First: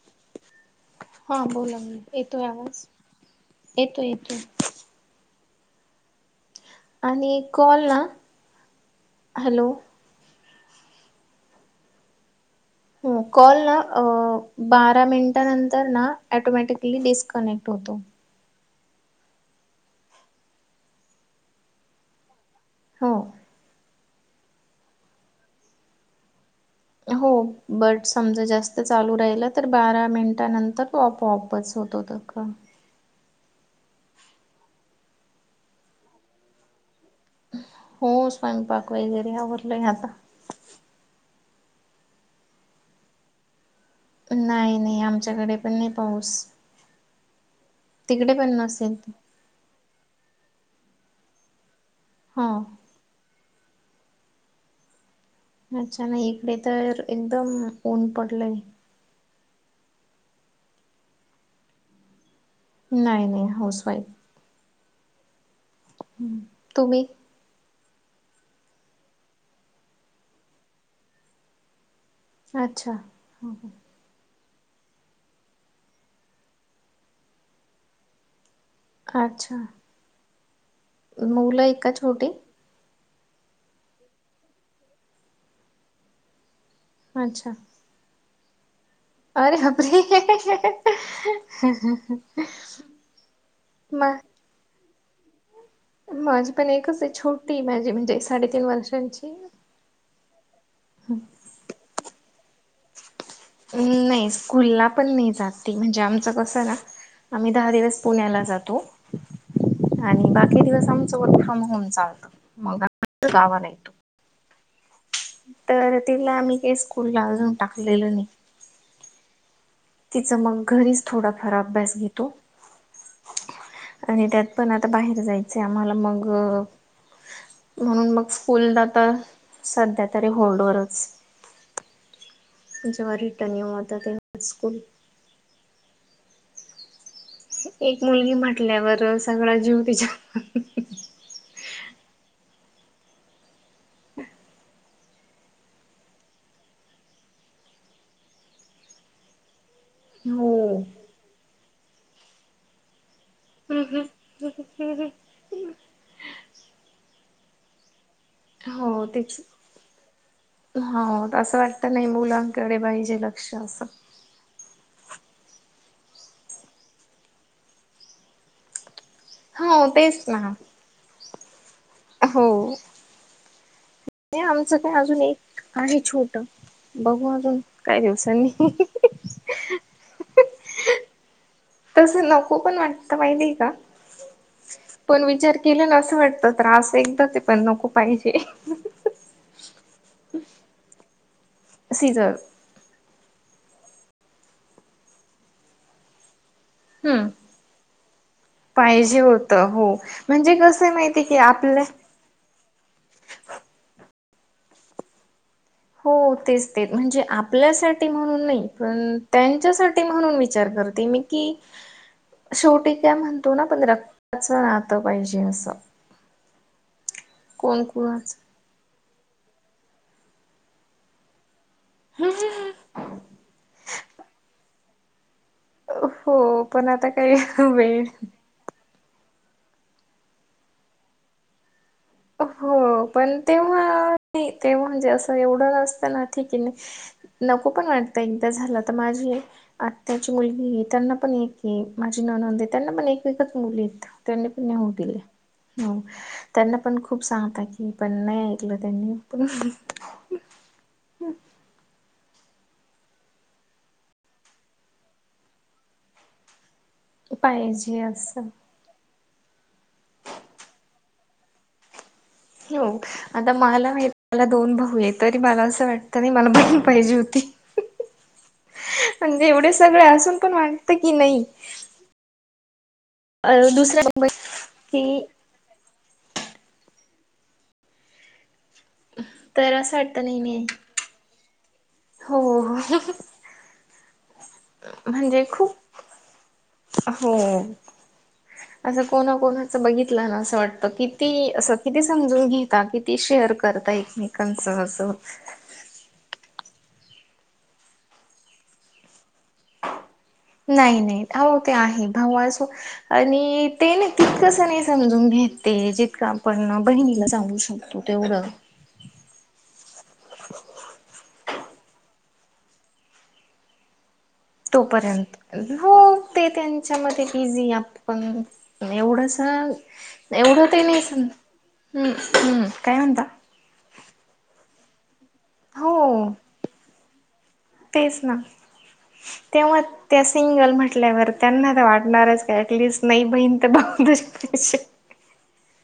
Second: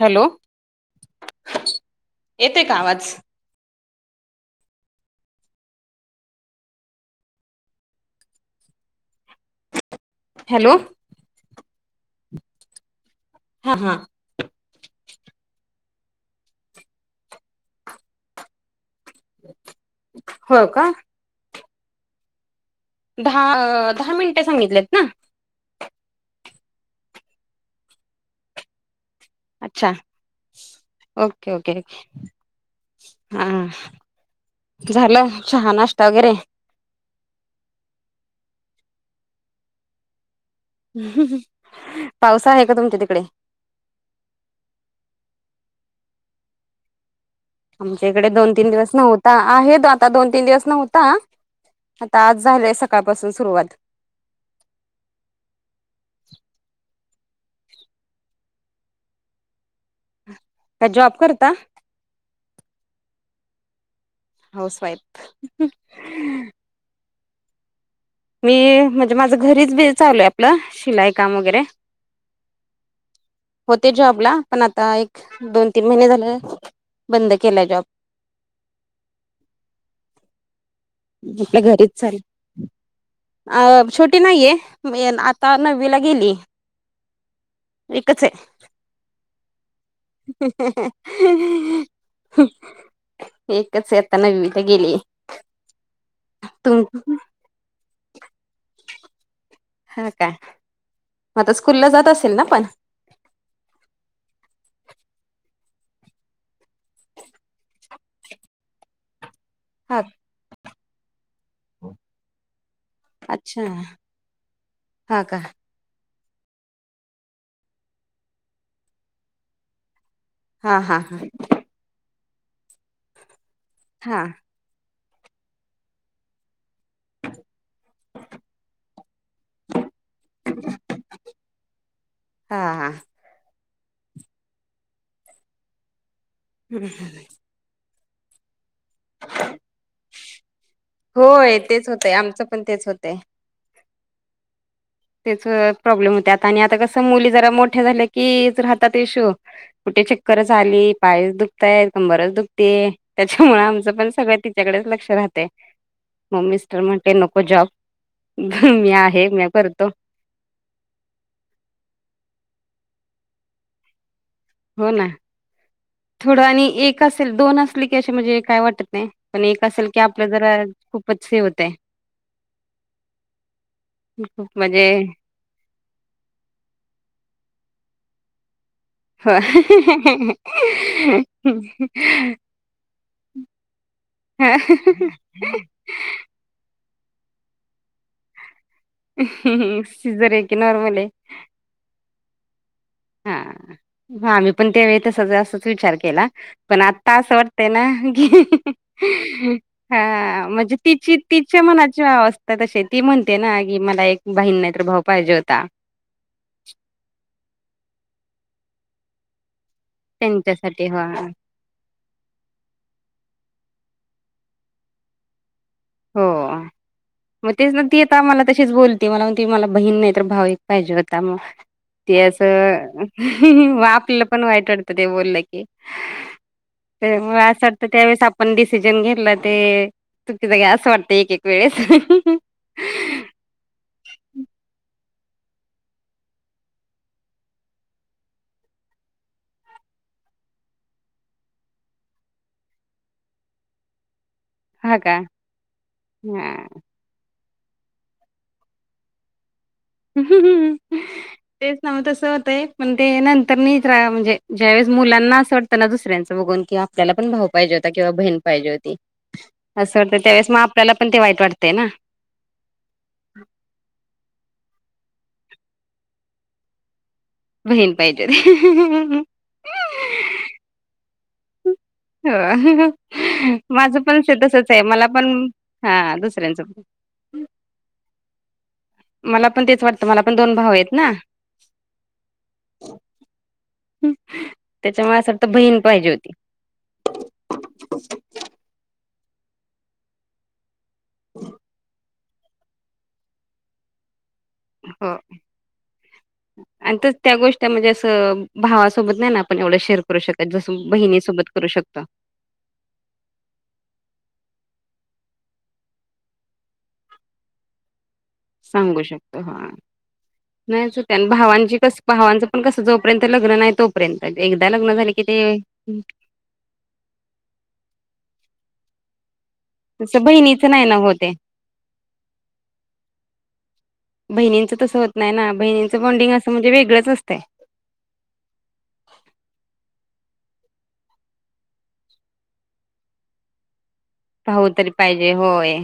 Hello हा बोला येतोय आवाज येतोय येतोय. आणि कॉल ना, हॅलो. हॅलो ह कॉल ना हा हा अ बारा मिनिटानंतर ना ॲटोमॅटिकली डिस्कनेक्ट होतो. हो का? हो दहा अ दहा मिनिटे सांगितलेत ना? हो बट समजा जास्त चालू राहिल तर अच्छा बारा मिनिटानंतर तो ओके ओके ऑपॉपच होत होत का. हा झालं चहा नाश्ता वगैरे? हो स्वयंपाक वगैरे आवरलंय आता. पावस आहे का तुमच्या तिकडे? नाही नाही आमच्याकडे पण नाही पाऊस. आमच्या इकडे तिकडे पण दोन तीन दिवस नसेल नव्हत ता आहे आता दोन तीन दिवस नव्हता, आता आज हा झालेय सकाळपासून सुरुवात. अच्छा नाही इकडे तर एकदम ऊन पडलंय. काय जॉब करता? नाही नाही हाऊस वाईफ. Housewife. ह् तुम्ही? मी म्हणजे माझं घरीच बी चालूय आपलं शिलाई काम वगैरे. अच्छा ह ह. ते जॉबला पण आता एक दोन तीन महिने झाले बंद केलाय जॉब. अच्छा ल्या मुलं आहेत घरीच का चाल छोटी? अ छोटी नाहीये आता नववीला गेली. अच्छा एकच आहे. अरे बापरे! एकच आहे म आता नवीं ला गेली. माझी पण तुम एकच आहे. छोटी माझी म्हणजे साडेतीन वर्षांची. हा का? म आता स्कूलला जात असेल ना पण? नाही स्कूलला पण नाही जात ती म्हणजे आमचं कसं ना आम्ही दहा दिवस पुण्याला जातो. हा आणि बाकी दिवस आमचं वर्क फ्रॉम होम चालतं मग आम्ही गावाला येतो. ह का? तर तिला आम्ही काय स्कूलला अजून टाकलेलं नाही. तिचं मग हा हा घरीच हा थोडाफार अभ्यास घेतो हा आणि त्यात पण आता बाहेर जायचं आम्हाला मग म्हणून मग स्कूलला त सध्या तरी होल्ड वरच. [inaudible] हा हा जेव्हा रिटर्न ही होता तेव्हा स्कूल हम्म हम्म. एक मुलगी म्हटल्यावर सगळा जीव तिच्या होय तेच होतंय आमचं पण तेच होतंय. [unintelligible] तेच वेळा प्रॉब्लेम होते आता आणि आता कसं मुली जरा मोठ्या झाल्याच की राहतात इशू कुठे चक्करच हो. आली, पायच दुखतायत कंबरच दुख ते त्याच्यामुळे आमचं पण सगळं तिच्याकडेच लक्ष राहतं म मिस्टर म्हणते न को जॉब मी हो आहे तेच मी कर हो असं वाटतं नाही मुलांकडे पाहिजे लक्ष असं. हो ना थोडं आणि एक असेल दोन असले की अशे म्हणजे काय वाटत नाही. पण एक हो असेल की तेच आपलं ना जरा खूपच हे होतय. हो नाही खूप आमचं म्हणजे काय अजून एक आहे छोट बघू अजून काय दिवसांनी. होय. तसं नको पण वाटतं माहितीय का. पण विचार केले नाअसं वाटतं त्रास एकदा ते पण नको पाहिजे. सिझर आहे की नॉर्मल आहे? सिझर हा हा मी पण त्यावेळी तसज असच विचार केला पण आता हम्म. असं वाटतय ना की पाहिजे होतं हो हा म्हणजे कसं आहे तिची माहिती की तिच्या आपल्या मनाची अवस्था तशी ती म्हणते ना की, मला एक बहीण नाही तर भाऊ पाहिजे होता. हो तेच तेच म्हणजे आपल्यासाठी म्हणून नाही पण त्यांच्यासा ते म्हणून विचार त्यांच्यासाठी हा करते मी की शेवटी काय म्हणतो ना पण रक्ताच राहतं पाहिजे असं. हो मग तेच ना कोण ती कोणाच आम्हाला तशीच बोलती मला म्हणती मला बहीण नाही तर भाऊ एक पाहिजे होता मग ते असं म आपलं पण वाईट वाटतं ते बोललं की. हो पण आता काही वेळ पण डीसीजन घेतला ते हे बाई असं वाटतं एक-एक वेळेस. हो पण तेव्हा नाही तेव्हा म्हणजे असं एवढं नसतं ना की नाही नको पण वाटतं एकदा झालं तर माझी आत्याची मुलगी त्यांना पण एक आहे माझी ननंद आहे त्यांना पण एक- एकच मुली आहेत त्यांनी ने होऊ हा दिले का हम्म हा त्याने पण खूप सांगता की पण नाही ऐकलं त्यांनी पण. [unintelligible] तेच ना हो तसं होतय पण ते नंतर नहीच रहावा म्हणजे ज्यावेेळेस मुलांना असं वाट तं त्यांना दुसऱ्यांचं बघून कि आपल्याला पण भाऊ पाहिजे होता किंवा बहीण पाहिजे होती असं वाटतं त्यावेळेस मग आपल्याला पण ते वाईट वाटतय ना. ह्यो आता मला हे मला दोन भाऊ आहे तरी मला असं वाटतं नाही मला बहीण पाहिजे होती. बहीण पाहिजे रे. म्हणजे एवढे सगळे असून पण वाटतं की नाही हो अ, माझं पण दुसऱ्या तसच आहे की मला पण हा दुसऱ्यांचं पण मला पण तर तेच असं वाटतं मला पण नाही दोन नाही भाऊ आहेत ना हो त्याच्यामुळे असं वा म्हणजे तर खूप बहीण पाहिजे होती. हो असं कोणा कोणाच बघितलं ना असं वाटत किती असं किती समजून घेता कि ते शेअर करता एकमेकांच असं हो. आणि त्या गोष्टी म्हणजे असं भावासोबत नाही ना आपण एवढं शेअर. [unintelligible] नाही नाही बहिणीसोबत हो करू ते शकतो. आहे भाऊ अस आणि ते ना तितकसं नाही समजून घेते जितकं आपण बहिणीला सांगू शकतो. तेवढं. सांगू शकतो हा. नाहीच होत्या भावांची कस भावांचं पण कसं जोपर्यंत लग्न नाही तो र्यंत एकदा लग्न झाले की तोपर्यंत ते. हो ते त्यांच्यामध्ये बिझी आपण एवढंसं. तसं बहिणीचं एवढंतही ना नाही होते हम्म हम्म. काय म्हणतता? बहिणींचं तसं होत नाही ना बहिणींचं हो बॉन्डिंग असं म्हणजे वेगळंच असतंय. तेच ना तेव्हा त्या सिंगल म्हटल्यावर त्यांना तर वाटणारच का ऍटलिस्ट नाही बहीण तर बघत भाऊ तरी पाहिजे होय.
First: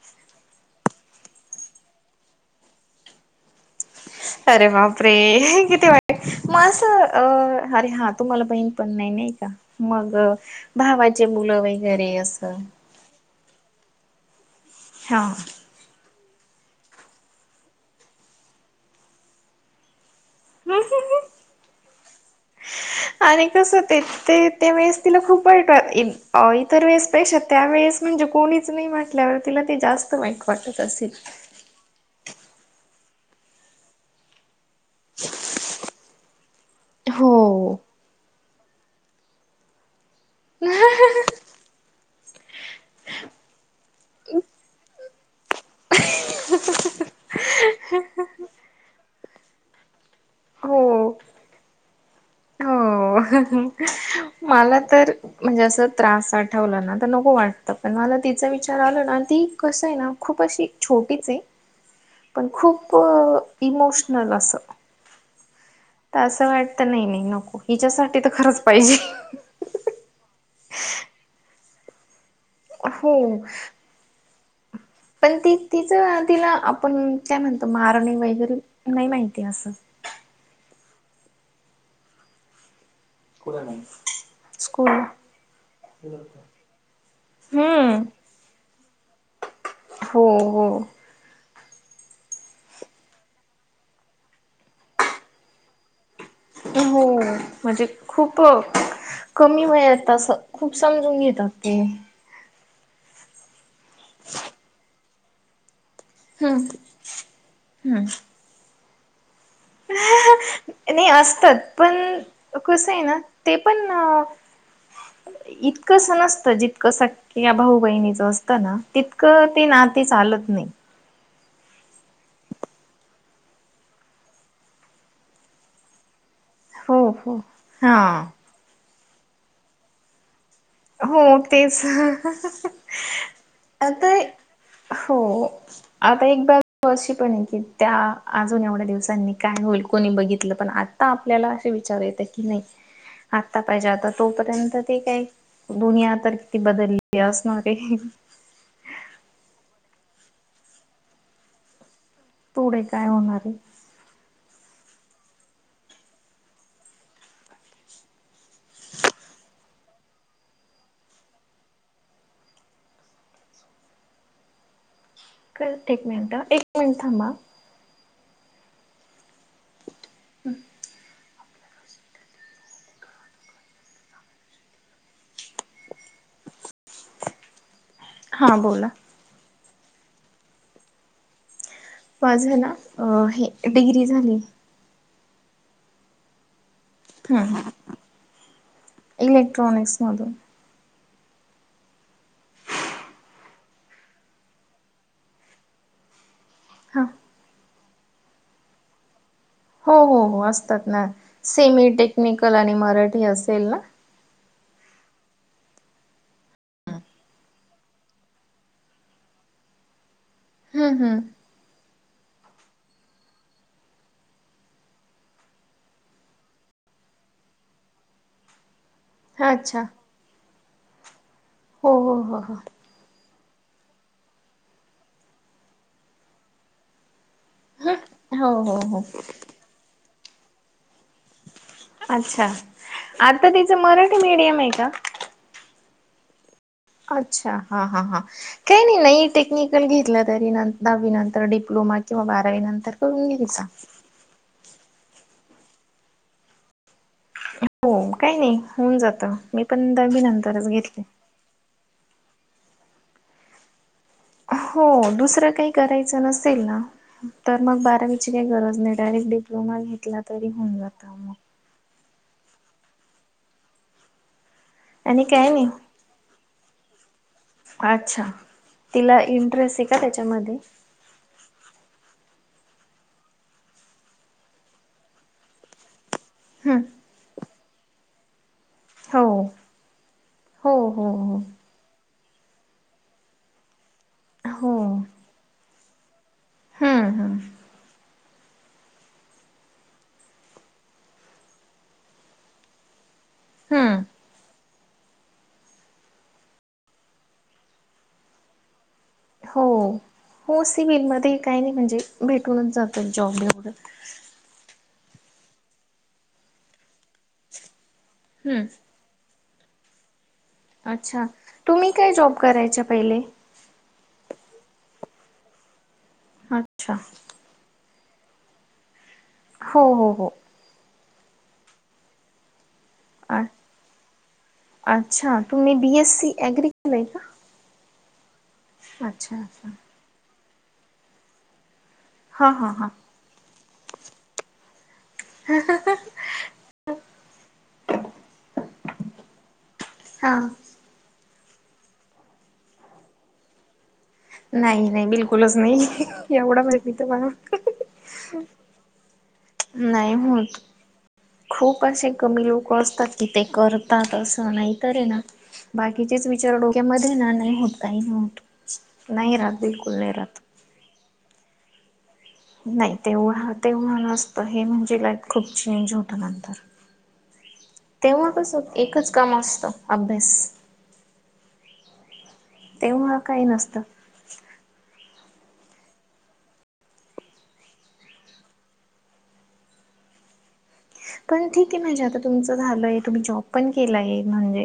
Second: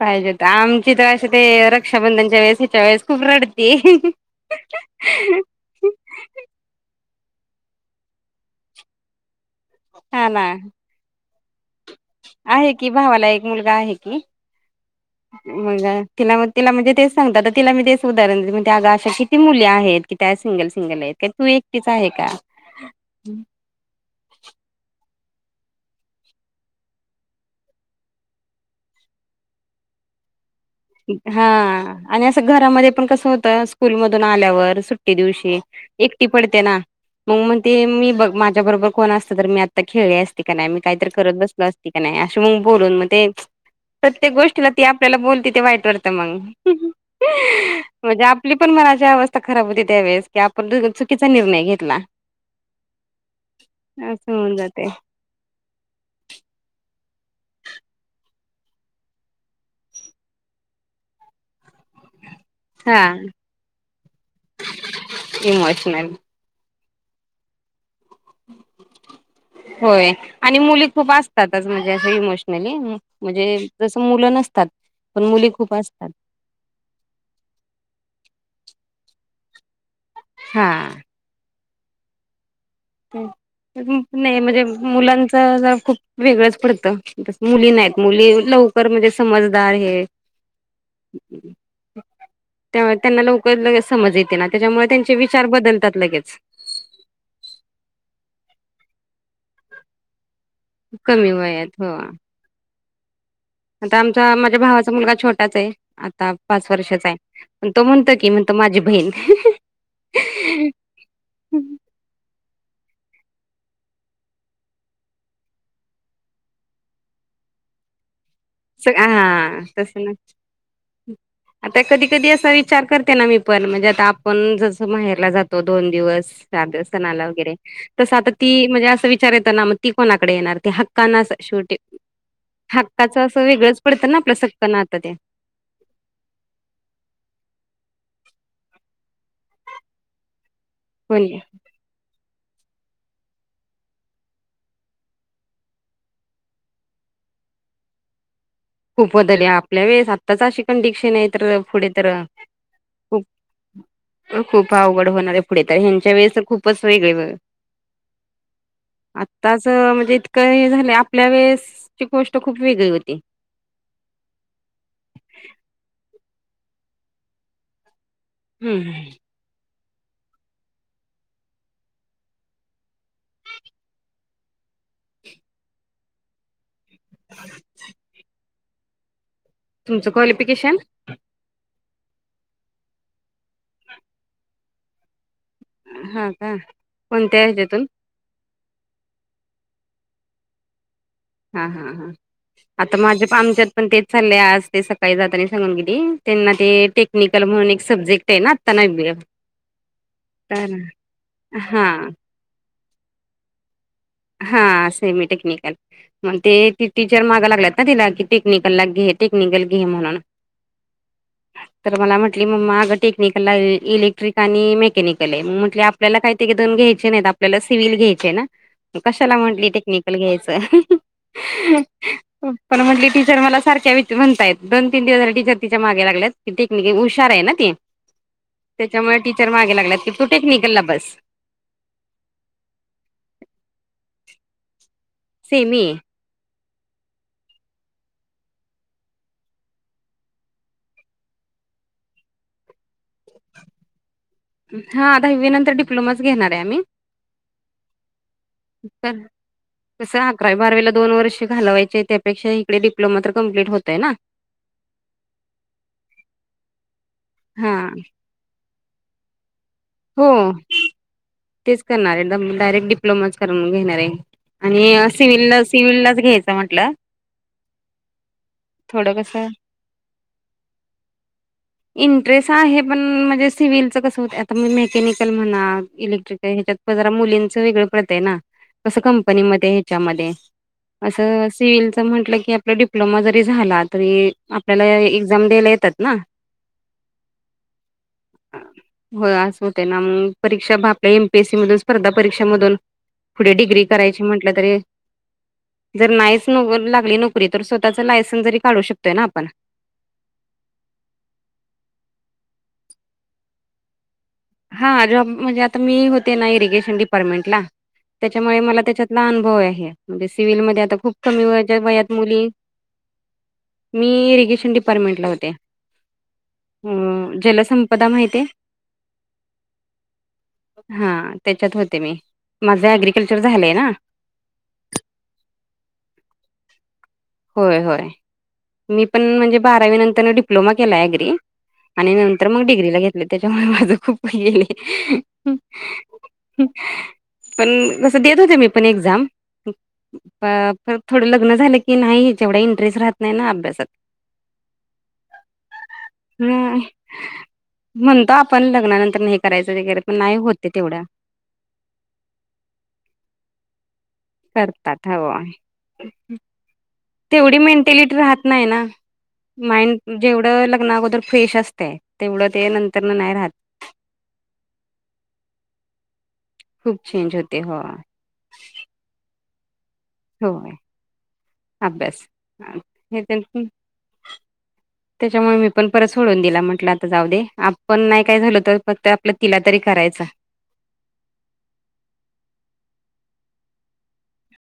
पाहिजे आमचे तर असं ते रक्षाबधनच्या वेळेस हिच्या वेळेस खूप रड ते. अरे बापरे किती मग असं अ अरे हा तुम्हाला बहीण पण नाही नाही का मग हा ना भावाचे मुलं वगैरे असं. कि भावाला एक मुलगा आहे की. हा. मग तिला म तिला म्हणजे तेच सांगतात तर तिला मी तेच उदाहरण देत ते अग अशी अशी किती मुली आहेत कि त्या सिंगल सिंगल आहेत का तू एकटीच आहे का. आणि कस ते ते ते वेळेज तिला खूप वाट इतर वेळेस पेक्षा त्या वेळेस. म्हणजे कोणीच नाही वाटल्यावर तिला ते जास्त वाईट वाटत अस. हा आणि असं घरामध्ये पण कस होत स्कूल मधून आल्यावर सु दिवशी एकटी पडते ना मग म हो ते मी बघ माझ्या बरोबर कोण असत तर मी आता खेळले नाही मी काहीत करत बसलो असती का नाही अस मग बोलून मग ते प्रत्येक गोष्टीला ती ब ते वाईट वात मग म्हणजे आपली पण मना अवस ता खराब होती त्या वेळेस की आपण हो चुकीचा निर्णय घेतला हो हन ह असं होऊन मला जाते तर म्हणजे असं त्रास आठवलं ना तर नको वाटतं पण मला तिचा विचार आला ना ती कसं आहे ना खूप अशी छोटीच ये [unintelligible] पण खूप हा इमोशनल असं ई मच नाही तर असं वाटत नाही नाही नको हिच्यासाठी तर खरंच पाहिजे. होय आणि मुली खूप असतातच म्हणजे असं इमोशनली हो म्हणजे जस मुलं नसतात. पण मुली ती खूप असतात तिचं तिला आपण काय म्हणतो मारणे वगैरे नाही माहिती असं. हा! कुडं नाय? नाही म्हणजे मुलांच जरा खूप वेगळंच पडतं. मुली नाहीत हम्म मुली लवकर बरं म्हणजे समजदार हे. हो हो. त्यामुळे त्यांना लवकर लगेच समज येते ना, त्याच्यामुळे त्यांचे विचार बदलतात लगेच. हो म्हणजे खूप कमी वयात असं, खूप समजून कमी घेतात ते. वयात हो आता आमचा माझ्या भावाचा मुलगा छोटाच आहे, आता पाच वर्षाचा आहे पण तो हम्म म्हणतो की म्हण, तं माझी बहीण [inaudible] नाही असतात पण, कसं, आहे ना ते पण अं इतकसं नसतं जितकं असं सख्ख्या या भाऊ बहिणीचं असतं. तं ना तितकं हा ते तस नाती चालत नाही. आता कधी, कधी असा विचार करते ना मी पण म्हणजे आता आपण जसं, माहेरला जातो दोन दिवस जातो हो सणाला हो. वैगरे, तसं हा आता ती म्हणजे असं विचार येतं ना मग ती कोणाकडे येणार ती हक् हो तेच हं हं हक्काचं असं वेगळंच पडतं आता ना आपलं सक्क नातं ते हो आता एक बाजु अशी पण आहे, की त्या अजून एवढ्या दिवसांनी काय होईल कोणी बघितलं पण आ आता पण आपल्याला असे विचार येता की नाही आत्ता पाहिजे आता तोपर्यंत ते काय दुनिया तर किती बदललेली असणार हे. खूप बदल आहे आपल्या वेळेस आत्ताच अशी कंडिकशन आहे तर पुढे तर पुढे काय खूप होणारये? खूप अवघड होणार आहेे पुढे तर ह्यांच्या वेळेस खूपच वेगळे वे [inaudible] आत्ताच म्हणजे इतकं हे झालं आपल्या वेळेसची गोष्ट खूप वेगळी होती. करते एक मिनटं एक मिनिट थांबा. हम् ह [unintelligible] [inaudible] हां बोला तुमचं क्वालिफिकेशन? माझं ना हे डिग्री झाली. हं का कोणत्या हम्म ह्याच्यातून ह इलेक्ट्रॉनिक्स मधून. हां हां हां आता माझ्या प आमच्यात पण तेच चाललंय आज ते सकाळी जाता आणि सांगून गेली त्यांना ते हा. टेक्निकल म्हणून एक सब्जेक्ट आहे ना, आता नविला. हो हो हो असतात ना सेमी, टेक्निकल, आणि मराठी असेल ना? हा सेमी टेक्निकल. मं ते ती टीचर मागां लागल्यात ना तिला की, टेक्निकलला घे टेक्निकल घे म्हणून. हम् हम्! तर मला म्हटली मंमा अगं टेक्निकल, इलेक्ट्रिक, आणि मेकॅनिकल, आहे म्हटल आपण, आपल्याला काही ते दोन घ्यायचे नाहीत आपल्याला सिव्हल घ्यायचेय ना? कशाला म्हंटली अच्छा टेक्निकल घ्यायचं. हो हो हो हो. पण म्हटली टीचर मला सारख्या विच ते म्हणताय दोन तीन दिवस टीचर तिच्या मागे लागल्यात की टेक्निकल हुशार आहे ना. [unintelligible] हो हो हो त्याच्यामुळे टीचर मागे लागल्यात की, तू टेक्निकल ला बस. अच्छा, आता तिचं मराठी मीडियम आहे का? सेमी ये. अच्छा, हा हा हा. काही नाही, नाही टेक्निकल घेतला तरी दहावी नंतर डिप्लोमा किंवा बारावी नंतर करून घ्यायचा. हां, दहावीनंतर डिप्लोमाच घेणार आहे आम्ही. हो काही नाही होऊन जातं मी पण तसं दहावी अकरा नंतरच बारवीला घेतले. दोन वर्ष घालवायचे, त्या पेक्षा इकडे डप्लोमा तर कम्प्लीट होतय ना. हो, दुसरं काही करायचं नसेल ना तर हा मग बारावीची काय गरज नाही, डायरेक्ट डप्लोमा घेतला तरी हो होऊन जातं मग. तेच करणार आहे. डायरेक्ट डिप्लोमाच, करून घेणार आहे. आणि काय सिव्हलला, नाही सिव्हललाच घ्यायचं म्हटलं. अच्छा, थोडं तिला कसं इंटरेस्ट आहे का त्याच्यामध्ये? इंटरेस्ट आहे, पण म्हणजे सिव्हिलचं कसं होत आता म मेकॅनिकल म्हणा इले ते ह्याच्यात हम्म प जरा मुलींचं, वेगळं पडतंय ना. कसं हो कंपनीमध्ये, ह्याच्यामध्ये हो हो हो असं सिव्हीलचं म्हटलं की आप आपला डिप्लोमा जरी झाला, तरी हो आपल्याला एक्झाम द्यायला येतात ना हम्म्. हो, असं होतंय ना, म्हणून परीक्षा भाप एम. पी. एस. सी. मधून, स्पर्धा परीक्षा मधून पुढे डिग्री हम्म करायची म्हटलं तरी जर नाहीच न लागली नोकरी तर, स्वतःचं लायसन्स जरी काढू शकतोय ना आपण. हो, हो सिव्हलमध्ये काही नाही म्हणजे भेटूनच जातात जॉब एवढे. हा, जॉब म्हणजे आता मी होते ना इरिगेशन डिपार्टमेंटला त्याच्यामुळे हम्म मला त्याच्यात लहान भाऊ आहे म्हणजे सिव्हीलमध्ये आता खूप अच्छा कमी व तुम्ही काय वयात जॉब मुली करायच्या पहिले? मी इरिगेशन डिपार्टमेंटला होते, अच्छा जलसंपदा माहिती आहे? हो हो हो. हा, त्याच्यात होते मी. माझं ॲग्री अच्.. अच्छा तुम्ही बी. एस. सी. अग्री. केलंय का? होय, होय. मी पण अच्छा म्हणजे अच्छा बारावी नंतर डिप्लोमा केला ॲग्री. आणि नंतर हा मग हा हा डिग्रीला घेतले, त्याच्यामुळे माझं खूप वय गेले. पण कसं, देत होते मी पण एक्झाम. हा प पण थोडं लग्न झालं की, नाही जेवढा इंटरेस्ट राहत नाही ना अभ्यासात. नाही.. नाही, बिलकुलच नाही. एवढा हम माहिती होतं मला. म्हणतो आपण, लग्नानंतरनं हे करायचं वगैरे नाही पण होत. होते तेवढ्या. खूप असे कमी लोकं असतात की, ते करतातच. नाही तर है करतात ना, हो बाकीचेच विचार डोक्यामध्ये ना तेवढी नाही होत काही मेंटॅलिटी राहत होत नाही ना, नाही राहत बिलकुल माइंड नाही राहत जेवढं लग्ना अगोदर फ्रेश असतंय नाही तेव्हा, तेव्हा नसतं. हे म्हणजे लाईफ, खूप चेंज होतं नंतर. ज होते, हो. असं एकच काम असतं. अभ्यास, होय अभ्यास. तेव्हा हे काही नसतं. त्याच्यामुळे मी पण परत सोडून दिला, म्हटलं आता जाऊ दे. आपण नाही काय झालो, तर फक्त आपलं तिला तरी करायचं. पण ठीक आहे. म्हणजे आता तुमचं झालंय, तुम्ही जॉब पण केलाय म्हणजे